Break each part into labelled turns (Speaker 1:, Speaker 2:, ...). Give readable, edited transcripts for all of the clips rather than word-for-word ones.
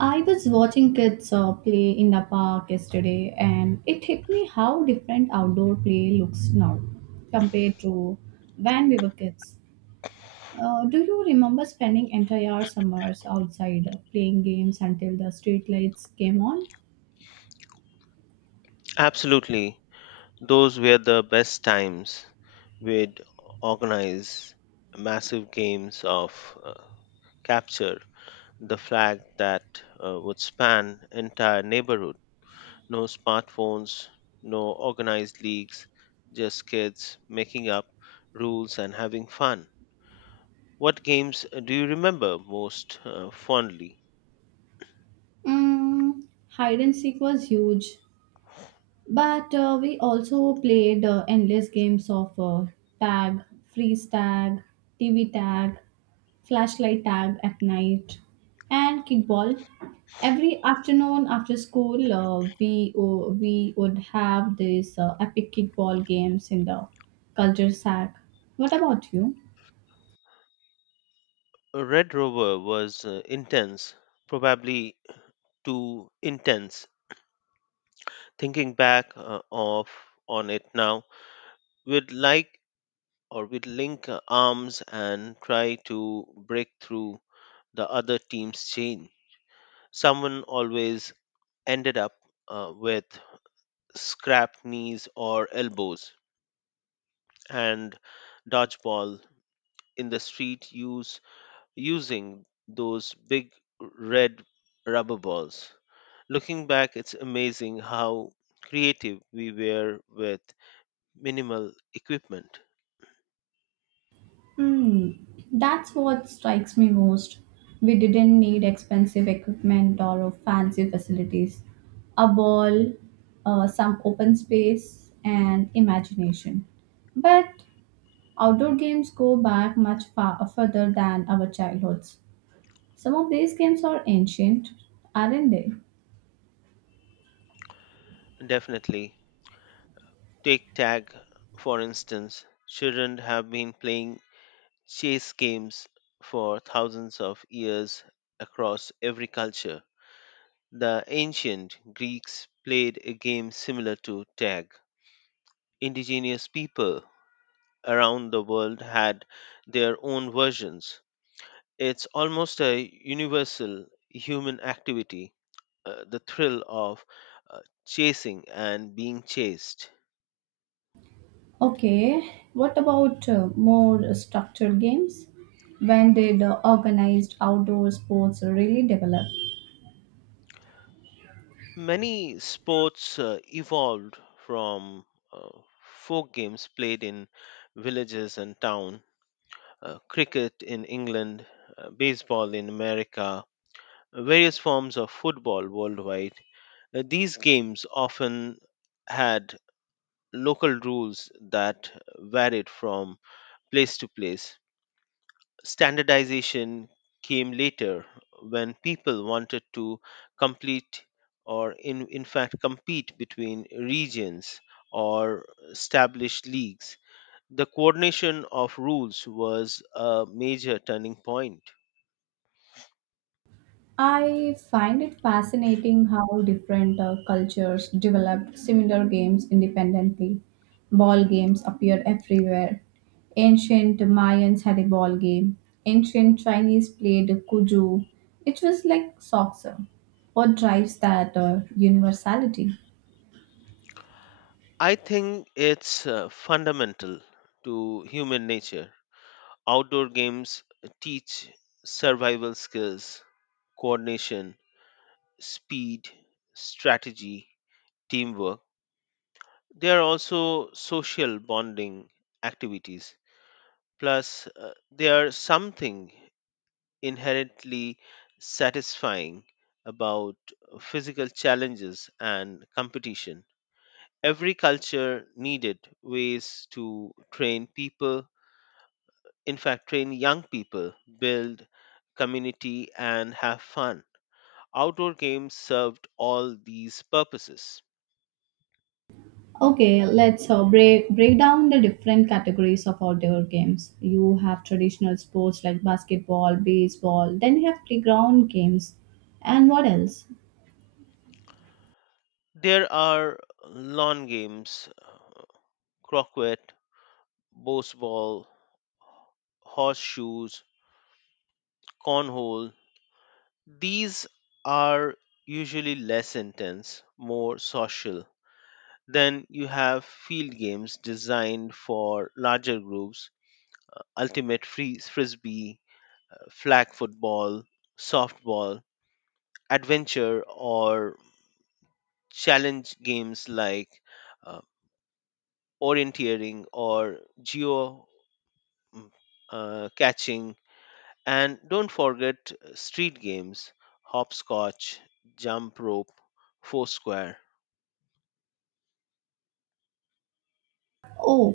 Speaker 1: I was watching kids play in the park yesterday, and it hit me how different outdoor play looks now compared to when we were kids. Do you remember spending entire summers outside playing games until the street lights came on?
Speaker 2: Absolutely. Those were the best times. We'd organize massive games of uh, capture the flag that would span entire neighborhood. No smartphones, no organized leagues, just kids making up rules and having fun. What games do you remember most fondly?
Speaker 1: Mm, hide and seek was huge. But we also played endless games of tag, freeze tag, TV tag, flashlight tag at night, and kickball. Every afternoon after school, we would have these epic kickball games in the culture sack. What about you?
Speaker 2: Red Rover was intense, probably too intense thinking back of on it now. We'd like or we'd link arms and try to break through the other team's chain. Someone always ended up with scrap knees or elbows. And dodgeball in the street use using those big red rubber balls. Looking back, it's amazing how creative we were with minimal equipment.
Speaker 1: Hmm, that's what strikes me most. We didn't need expensive equipment or fancy facilities. A ball, some open space, and imagination. But outdoor games go back much far further than our childhoods. Some of these games are ancient, aren't they?
Speaker 2: Definitely. Take tag, for instance. Children have been playing chase games for thousands of years across every culture. The ancient Greeks played a game similar to tag. Indigenous people around the world had their own versions. It's almost a universal human activity, the thrill of uh, chasing and being chased.
Speaker 1: Okay, what about more structured games? When did organized outdoor sports really develop?
Speaker 2: Many sports evolved from uh, folk games played in villages and town, cricket in England, baseball in America, various forms of football worldwide. These games often had local rules that varied from place to place. Standardization came later when people wanted to complete, or in fact compete, between regions or established leagues. The coordination of rules was a major turning point.
Speaker 1: I find it fascinating how different cultures developed similar games independently. Ball games appeared everywhere. Ancient Mayans had a ball game. Ancient Chinese played kuju, which was like soccer. What drives that universality?
Speaker 2: I think it's fundamental to human nature. Outdoor games teach survival skills, coordination, speed, strategy, teamwork. There are also social bonding activities. Plus, there are something inherently satisfying about physical challenges and competition. Every culture needed ways to train people, in fact, train young people, build community, and have fun. Outdoor games served all these purposes.
Speaker 1: Okay, let's break down the different categories of outdoor games. You have traditional sports like basketball, baseball. Then you have playground games, and what else?
Speaker 2: There are lawn games, croquet, Boseball, horseshoes, cornhole. These are usually less intense, more social. Then you have field games designed for larger groups, ultimate free frisbee, flag football, softball, adventure or challenge games like uh, orienteering or geo mm, catching. And don't forget street games, hopscotch, jump rope, foursquare.
Speaker 1: Oh,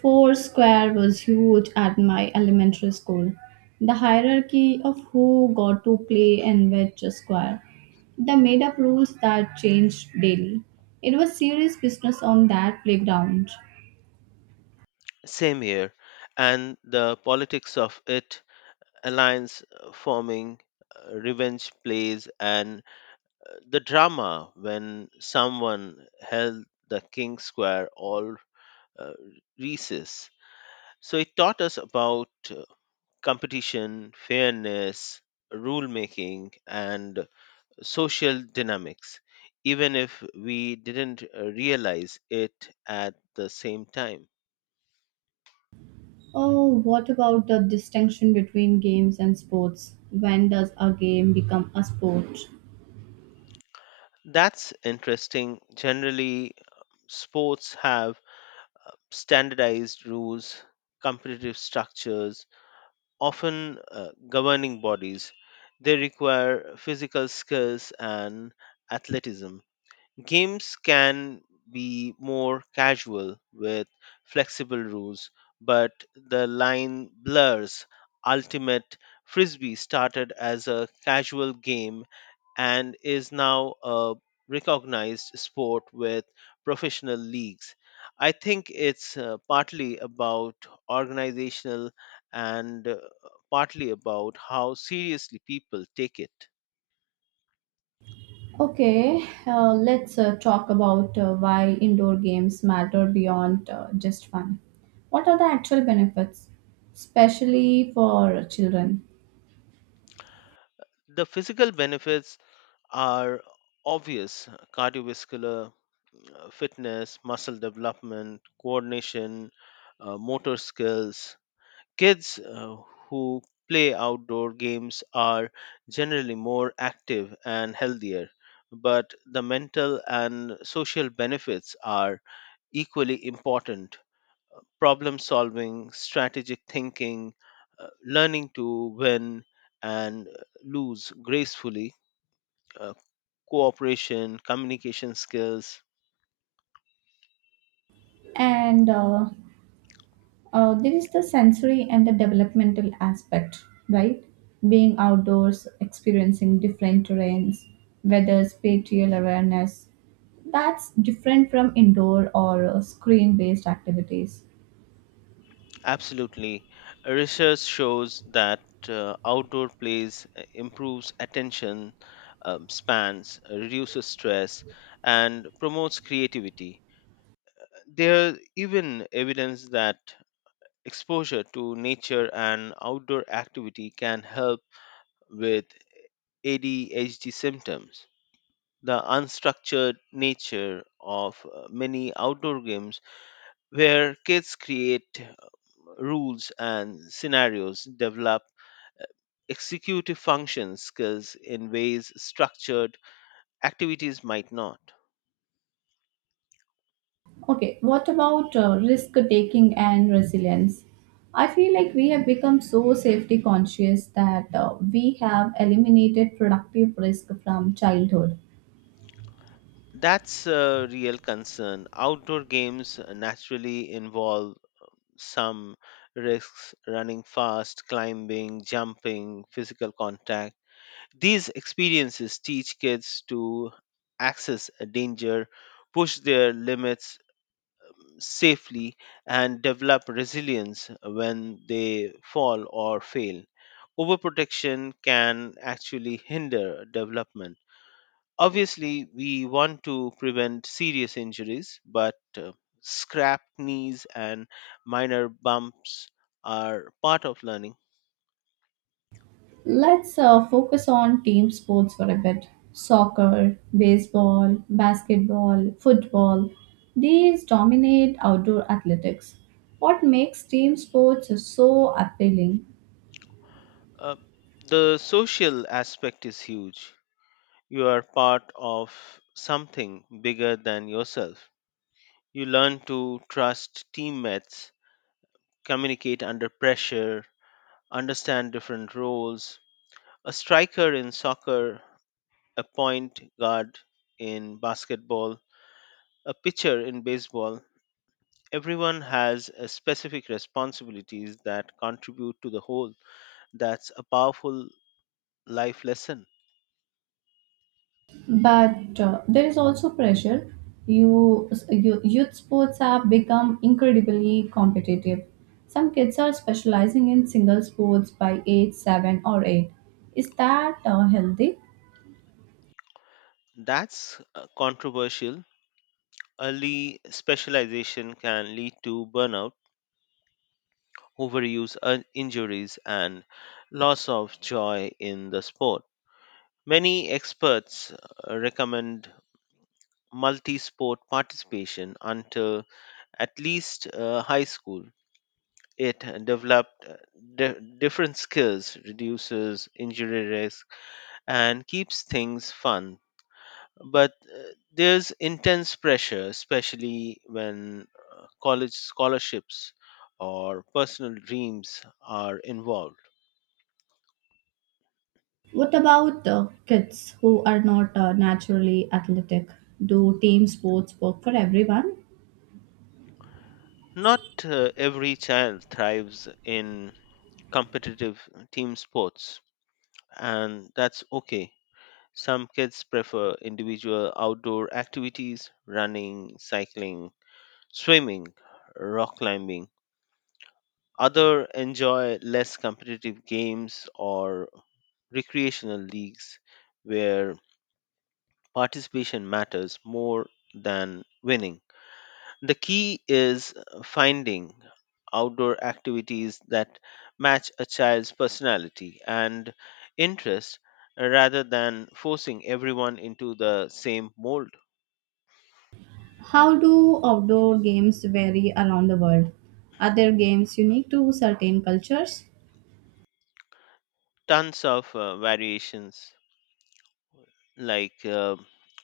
Speaker 1: Foursquare was huge at my elementary school. The hierarchy of who got to play in which square. They made up rules that changed daily. It was serious business on that playground.
Speaker 2: Same here. And the politics of it, alliance forming, revenge plays, and the drama when someone held the king square all uh, recess. So it taught us about competition, fairness, rule making, and social dynamics, even if we didn't realize it at the same time.
Speaker 1: Oh, what about the distinction between games and sports? When does a game become a sport?
Speaker 2: That's interesting. Generally, sports have standardized rules, competitive structures, often governing bodies. They require physical skills and athleticism. Games can be more casual with flexible rules, but the line blurs. Ultimate Frisbee started as a casual game and is now a recognized sport with professional leagues. I think it's partly about organizational and partly about how seriously people take it.
Speaker 1: Okay, let's talk about why indoor games matter beyond just fun. What are the actual benefits, especially for children?
Speaker 2: The physical benefits are obvious: cardiovascular fitness, muscle development, coordination, motor skills. Kids who play outdoor games are generally more active and healthier, but the mental and social benefits are equally important. Problem solving, strategic thinking, learning to win and lose gracefully, uh, cooperation, communication skills.
Speaker 1: And there is the sensory and the developmental aspect, right? Being outdoors, experiencing different terrains, weather, spatial awareness. That's different from indoor or screen based activities.
Speaker 2: Absolutely. Research shows that outdoor plays improves attention spans, reduces stress, and promotes creativity. There is even evidence that exposure to nature and outdoor activity can help with ADHD symptoms. The unstructured nature of many outdoor games, where kids create rules and scenarios, develop executive function skills in ways structured activities might not.
Speaker 1: Okay, what about risk taking and resilience? I feel like we have become so safety conscious that we have eliminated productive risk from childhood.
Speaker 2: That's a real concern. Outdoor games naturally involve some risks: running fast, climbing, jumping, physical contact. These experiences teach kids to access a danger, push their limits safely, and develop resilience when they fall or fail. Overprotection can actually hinder development. Obviously, we want to prevent serious injuries, but scrap knees and minor bumps are part of learning.
Speaker 1: Let's focus on team sports for a bit. Soccer, baseball, basketball, football, these dominate outdoor athletics. What makes team sports so appealing?
Speaker 2: Uh, the social aspect is huge. You are part of something bigger than yourself. You learn to trust teammates, communicate under pressure, understand different roles. A striker in soccer, a point guard in basketball, a pitcher in baseball. Everyone has a specific responsibilities that contribute to the whole. That's a powerful life lesson.
Speaker 1: But there is also pressure. Youth sports have become incredibly competitive. Some kids are specializing in single sports by age 7 or 8. Is that healthy?
Speaker 2: That's controversial. Early specialization can lead to burnout, overuse, injuries, and loss of joy in the sport. Many experts recommend multi sport participation until at least high school. It developed different skills, reduces injury risk, and keeps things fun. But there's intense pressure, especially when college scholarships or personal dreams are involved.
Speaker 1: What about kids who are not naturally athletic? Do team sports work for everyone?
Speaker 2: Not every child thrives in competitive team sports, and that's okay. Some kids prefer individual outdoor activities: running, cycling, swimming, rock climbing. Other enjoy less competitive games or recreational leagues where participation matters more than winning. The key is finding outdoor activities that match a child's personality and interest, rather than forcing everyone into the same mold.
Speaker 1: How do outdoor games vary around the world? Are there games unique to certain cultures?
Speaker 2: Tons of variations, like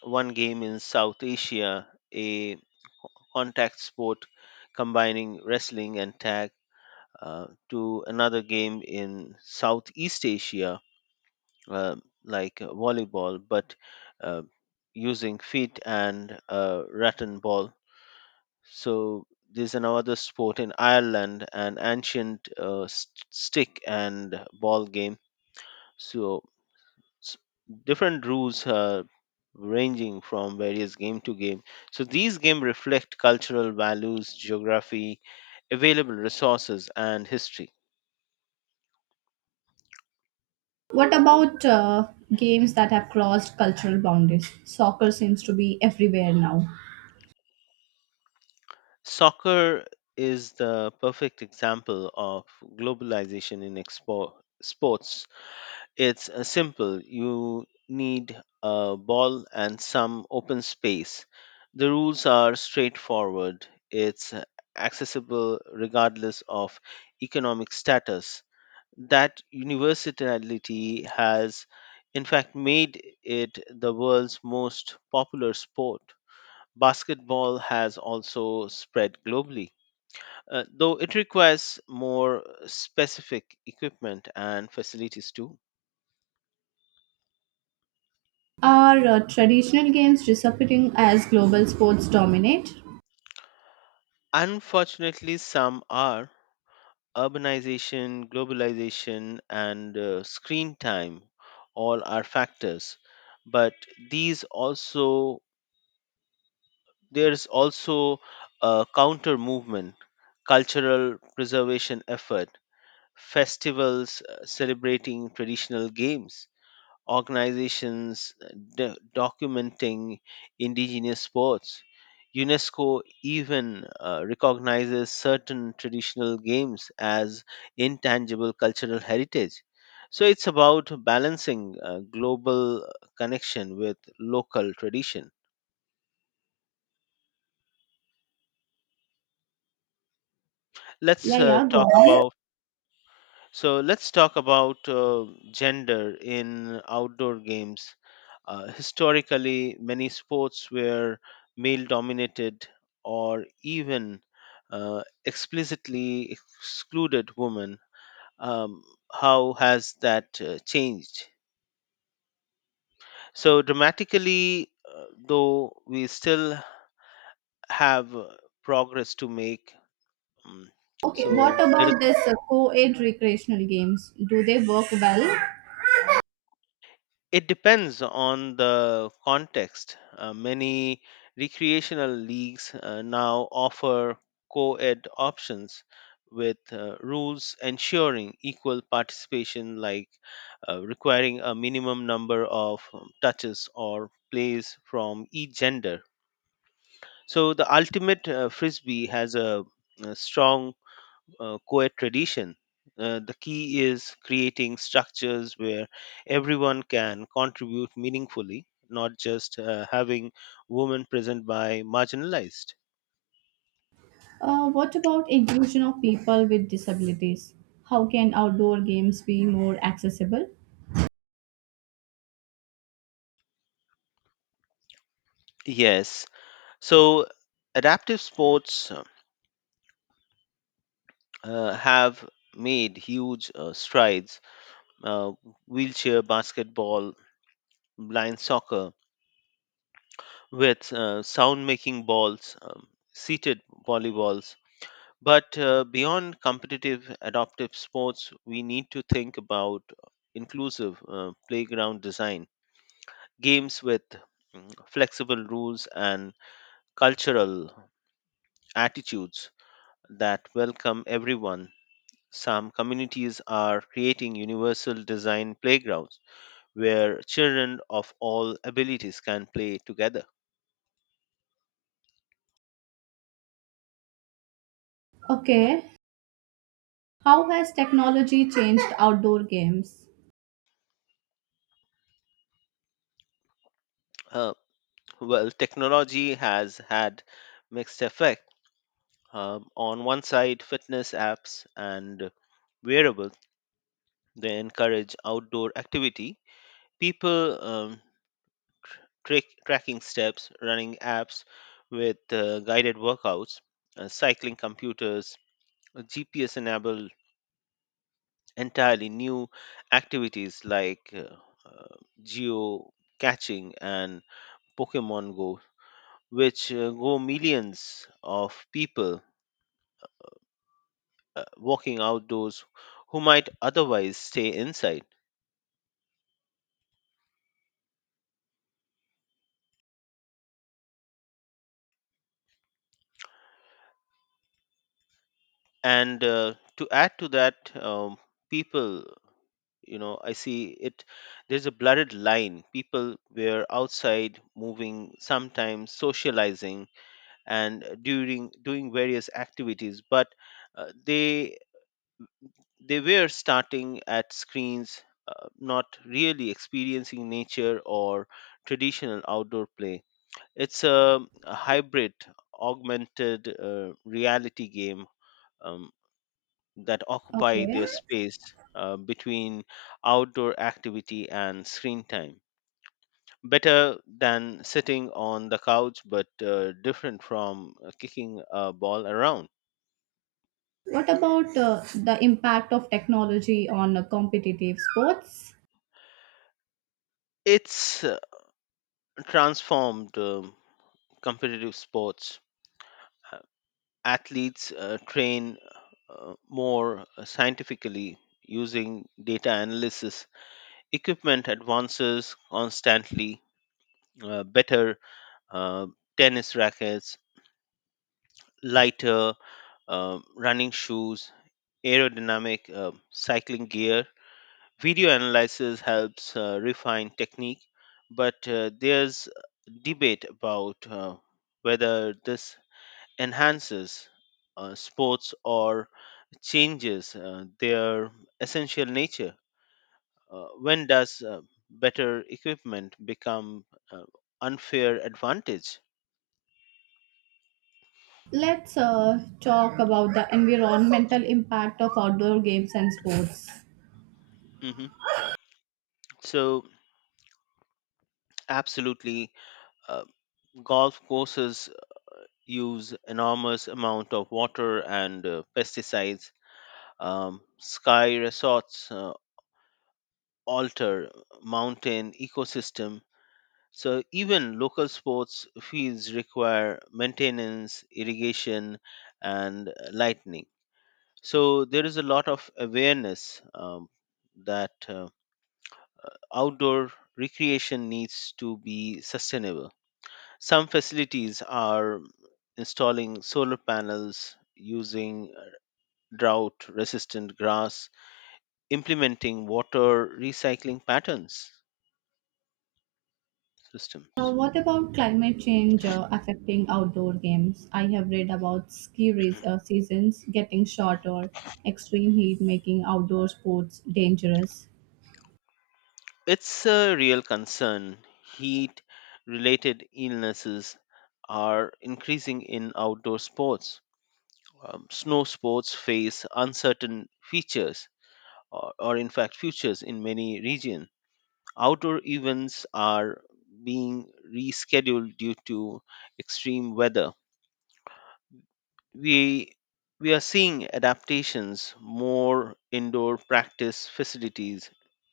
Speaker 2: one game in South Asia, a contact sport combining wrestling and tag, to another game in Southeast Asia, uh, like volleyball, but uh, using feet and rattan ball. So there's another sport in Ireland, an ancient stick and ball game. So s- different rules, ranging from various game to game. So these games reflect cultural values, geography, available resources, and history.
Speaker 1: What about games that have crossed cultural boundaries? Soccer seems to be everywhere now.
Speaker 2: Soccer is the perfect example of globalization in sports. It's simple. You need a ball and some open space. The rules are straightforward. It's accessible regardless of economic status. That universality has, in fact, made it the world's most popular sport. Basketball has also spread globally, though it requires more specific equipment and facilities too.
Speaker 1: Are traditional games disappearing as global sports dominate?
Speaker 2: Unfortunately, some are. Urbanization, globalization, and screen time all are factors, but these also there's also a counter movement: cultural preservation effort, festivals celebrating traditional games, organizations documenting indigenous sports. UNESCO even recognizes certain traditional games as intangible cultural heritage. So it's about balancing global connection with local tradition.
Speaker 1: Yeah,
Speaker 2: Let's
Speaker 1: yeah, go
Speaker 2: talk
Speaker 1: on.
Speaker 2: about So let's talk about gender in outdoor games. Historically, many sports were male dominated or even explicitly excluded women. Um, how has that changed? So, dramatically, though, we still have progress to make. Um,
Speaker 1: Okay, what
Speaker 2: so, there is
Speaker 1: about this co-ed recreational games? Do they work well?
Speaker 2: It depends on the context. Many recreational leagues now offer co ed options with rules ensuring equal participation, like requiring a minimum number of touches or plays from each gender. So, the ultimate frisbee has a strong co-ed tradition. The key is creating structures where everyone can contribute meaningfully, not just having women present by marginalized.
Speaker 1: What about inclusion of people with disabilities? How can outdoor games be more accessible?
Speaker 2: Yes. So adaptive sports have made huge strides. Uh, wheelchair basketball, blind soccer, with sound making balls, seated volleyballs. But beyond competitive adaptive sports, we need to think about inclusive playground design, games with flexible rules, and cultural attitudes that welcome everyone. Some communities are creating universal design playgrounds where children of all abilities can play together.
Speaker 1: Okay, how has technology changed outdoor games?
Speaker 2: Uh, well, technology has had mixed effects. On one side, fitness apps and wearables, they encourage outdoor activity. People tracking steps, running apps with guided workouts, cycling computers, GPS-enabled entirely new activities like uh, geo catching and Pokemon Go, which go millions of people walking outdoors who might otherwise stay inside. And to add to that, um, people, I see it, there's a blurred line. People were outside moving, sometimes socializing and during doing various activities, but uh, they they were starting at screens, not really experiencing nature or traditional outdoor play. It's a hybrid augmented reality game um, that occupy
Speaker 1: Okay.
Speaker 2: their space between outdoor activity and screen time. Better than sitting on the couch, but different from kicking a ball around.
Speaker 1: What about the impact of technology on competitive sports?
Speaker 2: It's transformed competitive sports. Uh, Athletes train more scientifically using data analysis. Equipment advances constantly: better uh, tennis rackets, lighter running shoes, aerodynamic cycling gear. Video analysis helps refine technique, but there's debate about whether this enhances sports or changes their essential nature. When does better equipment become uh, unfair advantage?
Speaker 1: Let's talk about the environmental impact of outdoor games and sports.
Speaker 2: hmm So, absolutely, uh, golf courses use enormous amount of water and pesticides. Sky resorts alter mountain ecosystem. So even local sports fields require maintenance, irrigation, and lightning. So there is a lot of awareness, that outdoor recreation needs to be sustainable. Some facilities are installing solar panels, using drought resistant grass, implementing water recycling patterns
Speaker 1: Uh,
Speaker 2: systems.
Speaker 1: what about climate change affecting outdoor games? I have read about ski race, seasons getting shorter, extreme heat making outdoor sports dangerous.
Speaker 2: It's a real concern. Heat related illnesses are increasing in outdoor sports. Snow sports face uncertain features, or in fact futures, in many regions. Outdoor events are being rescheduled due to extreme weather. We we are seeing adaptations, more indoor practice facilities,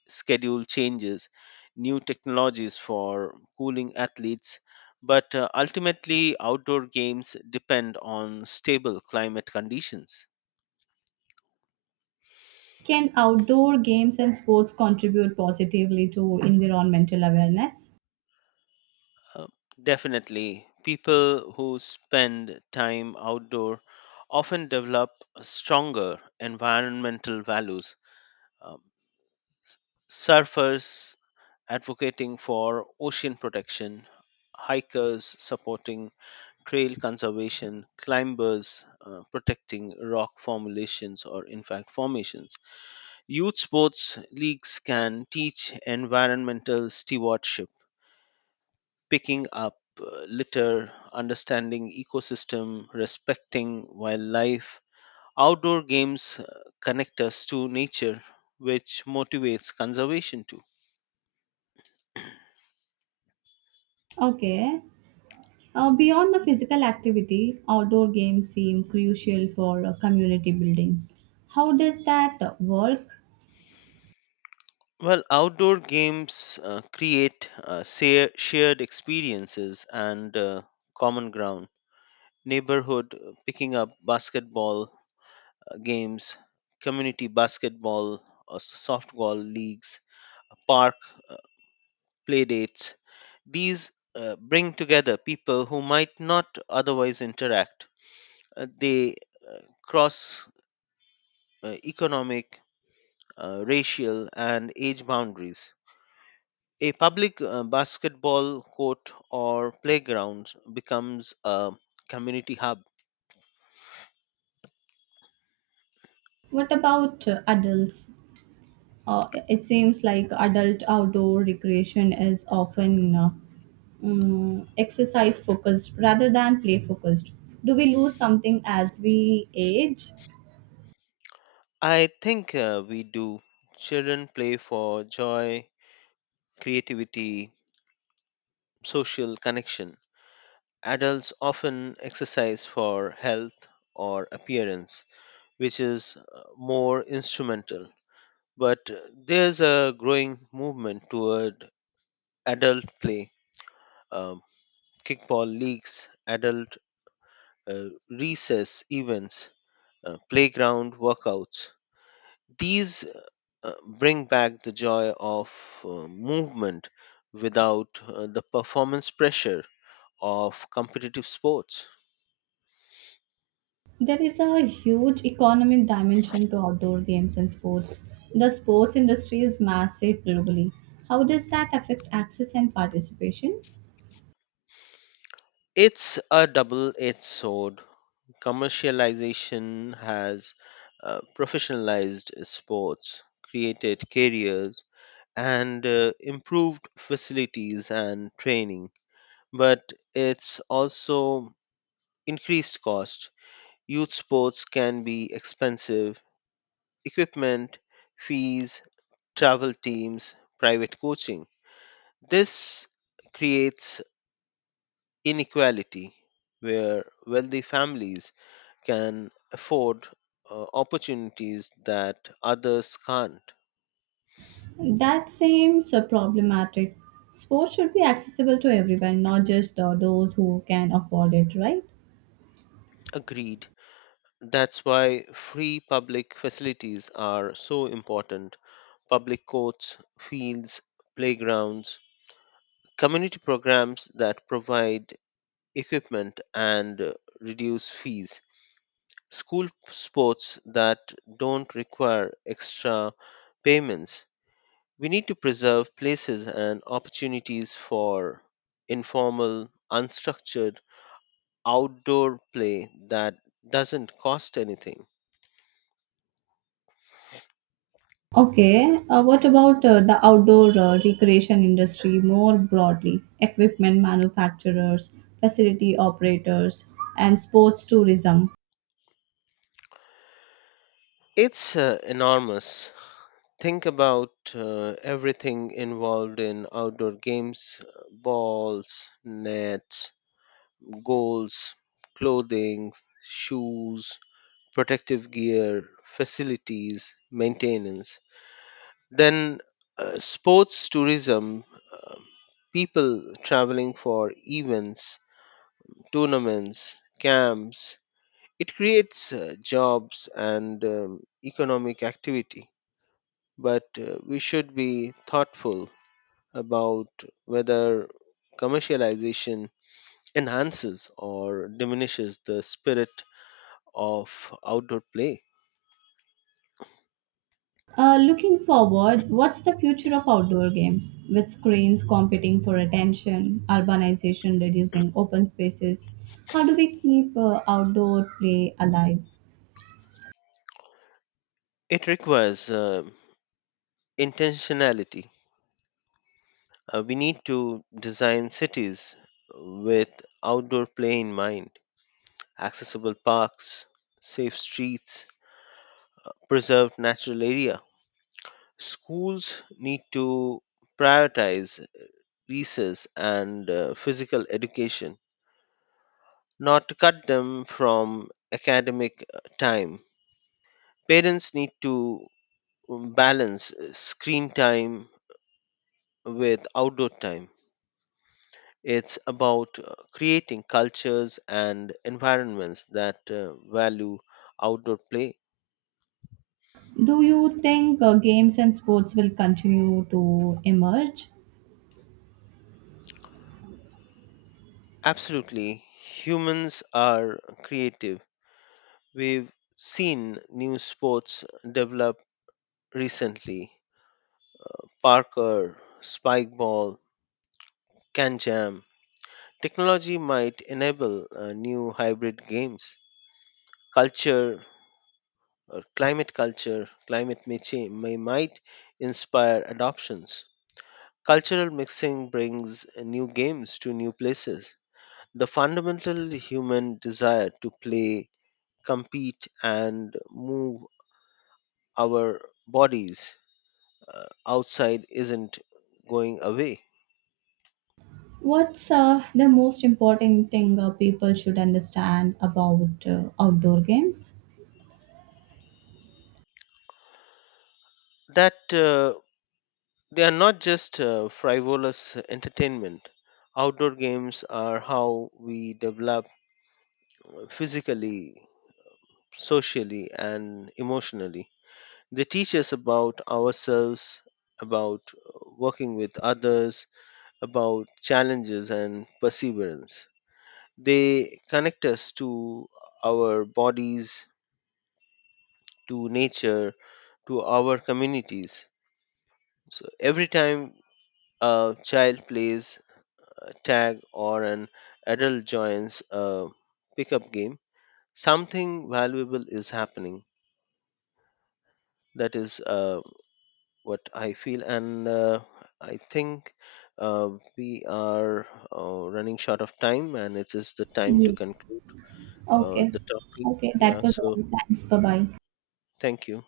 Speaker 2: schedule changes, new technologies for cooling athletes, but ultimately outdoor games depend on stable climate conditions.
Speaker 1: Can outdoor games and sports contribute positively to environmental awareness?
Speaker 2: Uh, Definitely, people who spend time outdoor often develop stronger environmental values. Um Surfers advocating for ocean protection, hikers supporting trail conservation, climbers protecting rock formulations, or in fact formations. Youth sports leagues can teach environmental stewardship, picking up litter, understanding ecosystem, respecting wildlife. Outdoor games connect us to nature, which motivates conservation too.
Speaker 1: Okay, beyond the physical activity, outdoor games seem crucial for community building. How does that work?
Speaker 2: Well, outdoor games create shared experiences and common ground. Neighborhood picking up basketball games, community basketball or softball leagues, park uh, play dates. These bring together people who might not otherwise interact. They cross economic, racial, and age boundaries. A public basketball court or playground becomes a community hub.
Speaker 1: What about adults? It seems like adult outdoor recreation is often exercise focused rather than play focused. Do we lose something as we age?
Speaker 2: I think we do. Children play for joy, creativity, social connection. Adults often exercise for health or appearance, which is more instrumental. But there's a growing movement toward adult play, um, kickball leagues, adult recess events, playground workouts. These uh, bring back the joy of movement without the performance pressure of competitive sports.
Speaker 1: There is a huge economic dimension to outdoor games and sports. The sports industry is massive globally. How does that affect access and participation?
Speaker 2: It's a double edged sword. Commercialization has professionalized sports, created careers, and improved facilities and training, but it's also increased cost. Youth sports can be expensive: equipment, fees, travel teams, private coaching. This creates inequality where wealthy families can afford opportunities that others can't.
Speaker 1: That seems problematic. Sports should be accessible to everyone, not just those who can afford it, right?
Speaker 2: Agreed. That's why free public facilities are so important. Public courts, fields, playgrounds, community programs that provide equipment and reduce fees. School sports that don't require extra payments. We need to preserve places and opportunities for informal, unstructured outdoor play that doesn't cost anything.
Speaker 1: Okay, what about the outdoor recreation industry more broadly? Equipment manufacturers, facility operators, and sports tourism.
Speaker 2: It's enormous. Think about everything involved in outdoor games: balls, nets, goals, clothing, shoes, protective gear, facilities, maintenance. Then sports tourism, uh, people traveling for events, tournaments, camps. It creates jobs and economic activity, but we should be thoughtful about whether commercialization enhances or diminishes the spirit of outdoor play.
Speaker 1: Looking forward, what's the future of outdoor games? With screens competing for attention, urbanization reducing open spaces, how do we keep outdoor play alive?
Speaker 2: It requires intentionality. We need to design cities with outdoor play in mind, accessible parks, safe streets, preserved natural area. Schools need to prioritize recess and physical education, not to cut them from academic time. Parents need to balance screen time with outdoor time. It's about creating cultures and environments that value outdoor play.
Speaker 1: Do you think games and sports will continue to emerge?
Speaker 2: Absolutely, humans are creative. We've seen new sports develop recently: parkour, spike ball, can jam. Technology might enable new hybrid games. Culture, Culture, climate may, might inspire adoptions. Cultural mixing brings new games to new places. The fundamental human desire to play, compete, and move our bodies outside isn't going away.
Speaker 1: What's the most important thing people should understand about outdoor games?
Speaker 2: That they are not just frivolous entertainment. Outdoor games are how we develop physically, socially, and emotionally. They teach us about ourselves, about working with others, about challenges and perseverance. They connect us to our bodies, to nature, to our communities. So every time a child plays a tag or an adult joins a pickup game, something valuable is happening. That is what I feel, and I think uh, we are running short of time, and it is the time to
Speaker 1: Yes.
Speaker 2: conclude
Speaker 1: Okay.
Speaker 2: the topic.
Speaker 1: Okay, that
Speaker 2: Yeah,
Speaker 1: was all.
Speaker 2: so
Speaker 1: Thanks. Bye bye.
Speaker 2: thank you.